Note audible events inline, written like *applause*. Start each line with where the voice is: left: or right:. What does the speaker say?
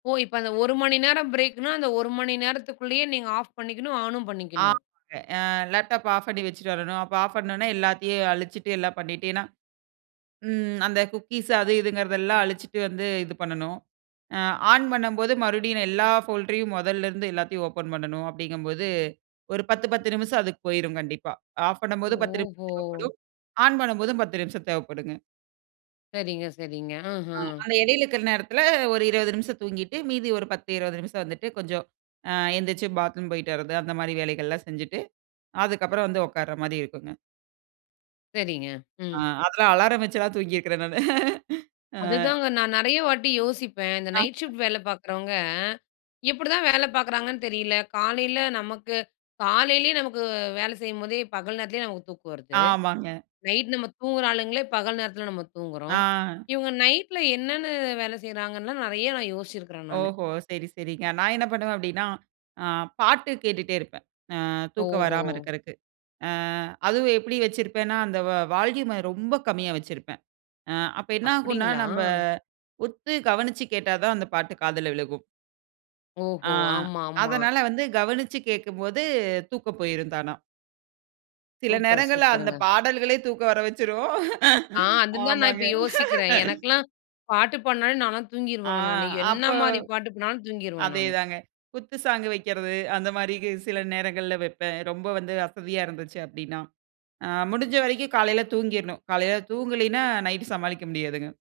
left: ஓ! இப்ப அந்த 1 மணி நேரம் பிரேக்குனா அந்த 1 மணி நேரத்துக்குள்ளயே நீங்க ஆஃப் பண்ணிக்கணும் ஆனும் பண்ணிக்கணும்.
right: ஆமாங்க. ஆ லேப்டாப் ஆஃப் பண்ணி வச்சுட்டு வரணும். அப்போ ஆஃப் பண்ணணும்னா எல்லாத்தையும் அழிச்சுட்டு எல்லாம் பண்ணிட்டேன்னா, ம் அந்த குக்கீஸ் அது இதுங்கிறதெல்லாம் அழிச்சிட்டு வந்து இது பண்ணனும். ஆ ஆன் பண்ணும்போது மறுபடியும் எல்லா போல்ட்ரையும் மொதல்ல இருந்து எல்லாத்தையும் ஓப்பன் பண்ணனும். அப்டிங்கம்போது, ஒரு 10, 10 நிமிஷம் அதுக்கு போய்ரும் கண்டிப்பா. ஆஃப் பண்ணும்போது 10 நிமிஷம்
left: ஓஹோ!
right: தேவைப்படும். ஆன் பண்ணும்போதும் 10 நிமிஷம் தேவைப்படுங்க.
left: சரிங்க, சரிங்க.
right: ஆ
left: ம்ஹ்ம்.
right: அந்த எடையில இருக்கிற நேரத்ல ஒரு 20 நிமிஷம் தூங்கிட்டு, மீதி ஒரு 10, 20 நிமிஷம் வந்துட்டு கொஞ்சம், அ எந்திரிச்சி பாத்ரூம் போயிட்டு வர்றது அந்த மாதிரி வேலைகள்லாம் செஞ்சுட்டு, அதுக்கப்புறம் வந்து உட்கார்ற மாதிரி இருக்குங்க.
left: சரிங்க.
right: அ
left: ம்.
right: அதெல்லாம் அலாரம் வச்செல்லாம் தூங்கிருக்கிறேன் நானு. *laughs* ஆ.
left: அதுதாங்க நான் நெறைய வாட்டி யோசிப்பேன். இந்த
right: ஆ.
left: நைட் ஷிஃப்ட் வேல பார்க்குறவங்க, எப்டிதான் வேல பார்க்குறாங்கன்னு தெரியல. காலையில நமக்கு காலையிலயே நமக்கு வேலை செய்யும்போதே, பகல் நேரத்திலயே நமக்கு தூக்கம் வருது.
right: ஆமாங்க.
left: நைட் நம்ம தூங்குற ஆளுங்களே பகல் நேரத்துல நம்ம தூங்குறோம்.
right: ஆ.
left: இவுங்க நைட்ல என்னென்னு வேல செய்கிறாங்கன்னுலாம் நெறைய நான் யோசிச்சிருக்கேன் நானு.
right: ஓஹோ! சரி, சரிங்க. நான் என்ன பண்ணுவேன் அப்டின்னா, அ பாட்டு கேட்டுக்கிட்டே இருப்பேன். அ தூக்கம்
left: ஓஹோ!
right: வராம இருக்கறக்கு. ஆ அதுவும் எப்டி வச்சிருப்பேன்னா அந்த வால்யூம்ம ரொம்ப கம்மியா வச்சிருப்பேன். அ அப்ப என்ன ஆகும்ன்னா,
left: அப்டிங்ளா!
right: நம்ப உத்து கவனிச்சு கேட்டா தான் அந்த பாட்டு காதில விழுகும்.
left: ஓஹோ!
right: ஆ
left: ஆமா, ஆமா.
right: அதனால வந்து கவனிச்சு கேட்கும்போது தூக்கம் போயிரும் தானா! சில
left: சூப்பர்!
right: நேரங்கள்ல அந்த
left: சூப்பருங்க.
right: பாடல்களே தூக்கம் வர வச்சிரும்.
left: ஆ.
right: *laughs*
left: அதுதான் நான்
right: ஆமாங்க.
left: இப்ப யோசிக்கிறேன். எனக்குலாம் பாட்டு பாட்னாலே நான்லாம்
right: ஆ
left: தூங்கிருவங்க நானு. என்ன
right: அப்போ
left: மாரி பாட்டுக்குனாலும் தூங்கிருவேன் நானு.
right: அதேதாங்க குத்து சாங் வைக்கிறது அந்த மாரி கு சில நேரங்கள்ல வப்பேன். ரொம்ப வந்து அசதியா இருந்துச்சு அப்டின்னா. அ முடிஞ்ச வரைக்கும் காலையில தூங்கிர்ணும். காலையில தூங்கலைன்னா நைட்டு சமாளிக்க முடியாதுங்க.